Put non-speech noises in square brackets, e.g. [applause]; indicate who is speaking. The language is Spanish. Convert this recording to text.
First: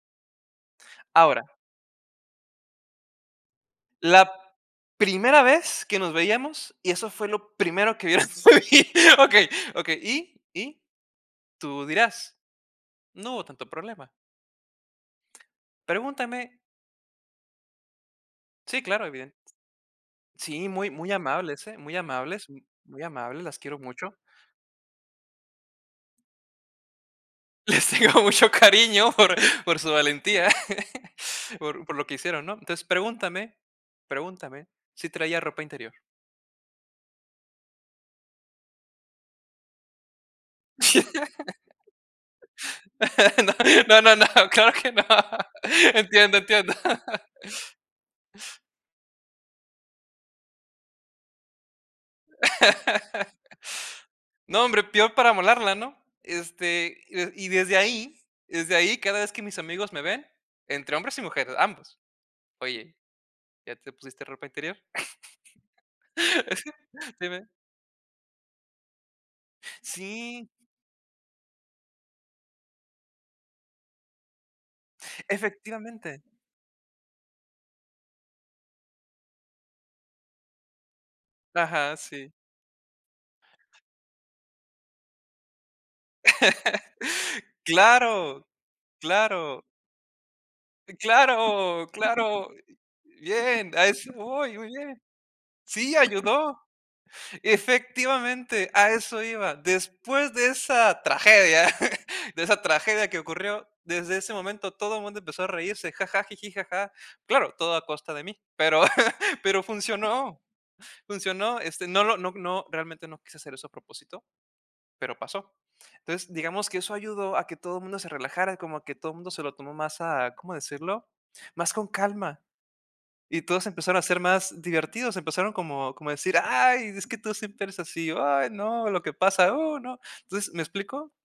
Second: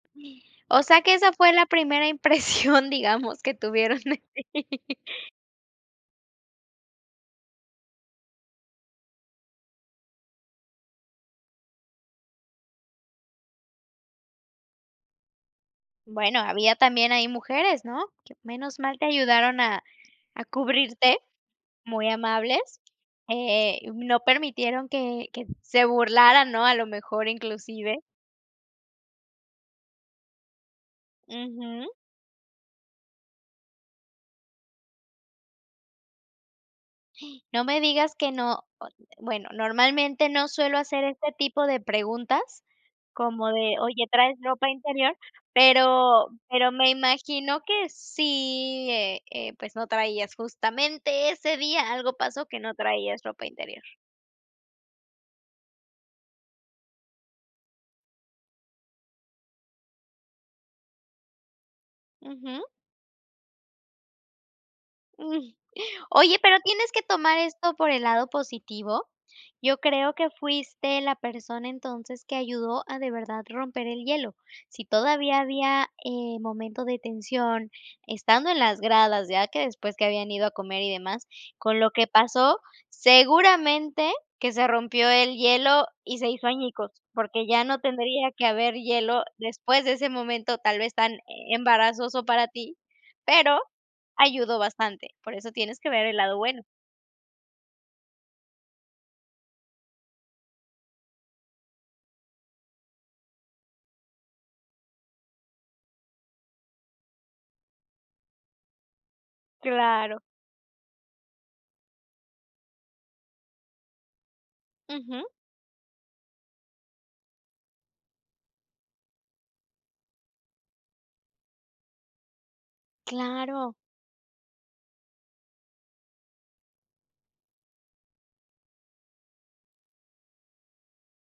Speaker 1: O sea que esa
Speaker 2: Ahora.
Speaker 1: fue la primera impresión, digamos, que tuvieron de
Speaker 2: La
Speaker 1: ti.
Speaker 2: primera vez que nos veíamos, y eso fue lo primero que vieras por ahí. Okey, okey, y y tú dirás: "No hubo tanto problema".
Speaker 1: Bueno,
Speaker 2: Pregúntenme.
Speaker 1: había también ahí mujeres, ¿no? Q menos
Speaker 2: Sí,
Speaker 1: mal
Speaker 2: claro,
Speaker 1: te
Speaker 2: evidente.
Speaker 1: ayudaron a a
Speaker 2: Sí, muy, muy
Speaker 1: cubrirte,
Speaker 2: amables, ¿eh? Muy
Speaker 1: muy
Speaker 2: amables, m
Speaker 1: amables,
Speaker 2: muy amables, las quiero
Speaker 1: eh,
Speaker 2: mucho.
Speaker 1: no permitieron que que se burlaran, ¿no? A lo mejor
Speaker 2: Les
Speaker 1: inclusive.
Speaker 2: tengo mucho cariño por, por su valentía, [laughs] por
Speaker 1: Ujú.
Speaker 2: por lo que hicieron, ¿no? Entonces, pregúntame, pregúntame si traía ropa interior.
Speaker 1: No me digas que no bueno, normalmente no suelo hacer este tipo de preguntas, como de
Speaker 2: [laughs] No,
Speaker 1: oye:
Speaker 2: no, no,
Speaker 1: "¿Traes ropa
Speaker 2: claro que no.
Speaker 1: interior?" Pero
Speaker 2: Entiendo,
Speaker 1: pero
Speaker 2: entiendo.
Speaker 1: me
Speaker 2: [laughs]
Speaker 1: imagino que sí, e eh, pues no traías, justamente, ese día algo pasó, que no traías
Speaker 2: [laughs]
Speaker 1: ropa interior.
Speaker 2: No, hombre, peor para amolarla, ¿no? Este, y desde ahí desde ahí, cada vez que mis amigos me ven, entre hombres y mujeres, ambos:
Speaker 1: Ujú.
Speaker 2: "Oye, ¿ya te pusiste ropa interior?"
Speaker 1: Mm, oye, pero tienes que
Speaker 2: [laughs]
Speaker 1: tomar
Speaker 2: Dime.
Speaker 1: esto por el lado positivo, yo creo que
Speaker 2: Sí.
Speaker 1: fuiste la persona entonces que ayudó a de verdad romper el hielo. Si todavía había,
Speaker 2: Efectivamente.
Speaker 1: eh, momento de tensión, estando en las gradas, ya que después que habían ido a comer y demás, con lo
Speaker 2: Ajá,
Speaker 1: que
Speaker 2: sí.
Speaker 1: pasó, seguramente que se rompió el hielo y se hizo añicos, porque
Speaker 2: [chuckles]
Speaker 1: ya no tendría
Speaker 2: Claro,
Speaker 1: que haber hielo
Speaker 2: claro.
Speaker 1: después de ese momento, tal vez tan
Speaker 2: Claro,
Speaker 1: embarazoso para
Speaker 2: claro.
Speaker 1: ti, pero
Speaker 2: Bien A eso voy Uy,
Speaker 1: ayudó
Speaker 2: muy bien.
Speaker 1: bastante, por eso tienes que
Speaker 2: Sí,
Speaker 1: ver el lado
Speaker 2: ayudó.
Speaker 1: bueno.
Speaker 2: Efectivamente, a eso iba. Después de esa tragedia, [chuckles] de esa tragedia que ocurrió, desde ese momento todo mundo empezó a reírse, jaja, jiji, jaja. Claro, todo a costa de mí, pero, [chuckles] pero
Speaker 1: Claro.
Speaker 2: funcionó, funcionó. Este, no lo no no realmente, no quise hacer eso a propósito, pero
Speaker 1: Ujú.
Speaker 2: pasó. Entonces, digamos que eso ayudó a que todo mundo se relajara, como a que todo mundo se lo tomó más a, ¿cómo decirlo? Más con calma y todos
Speaker 1: Claro.
Speaker 2: empezaron a ser más divertidos, empezaron como como a decir: "Ay, es que tú siempre eres así". "Ay, no, lo que pasa", "oh, no". Entonces, ¿me explico?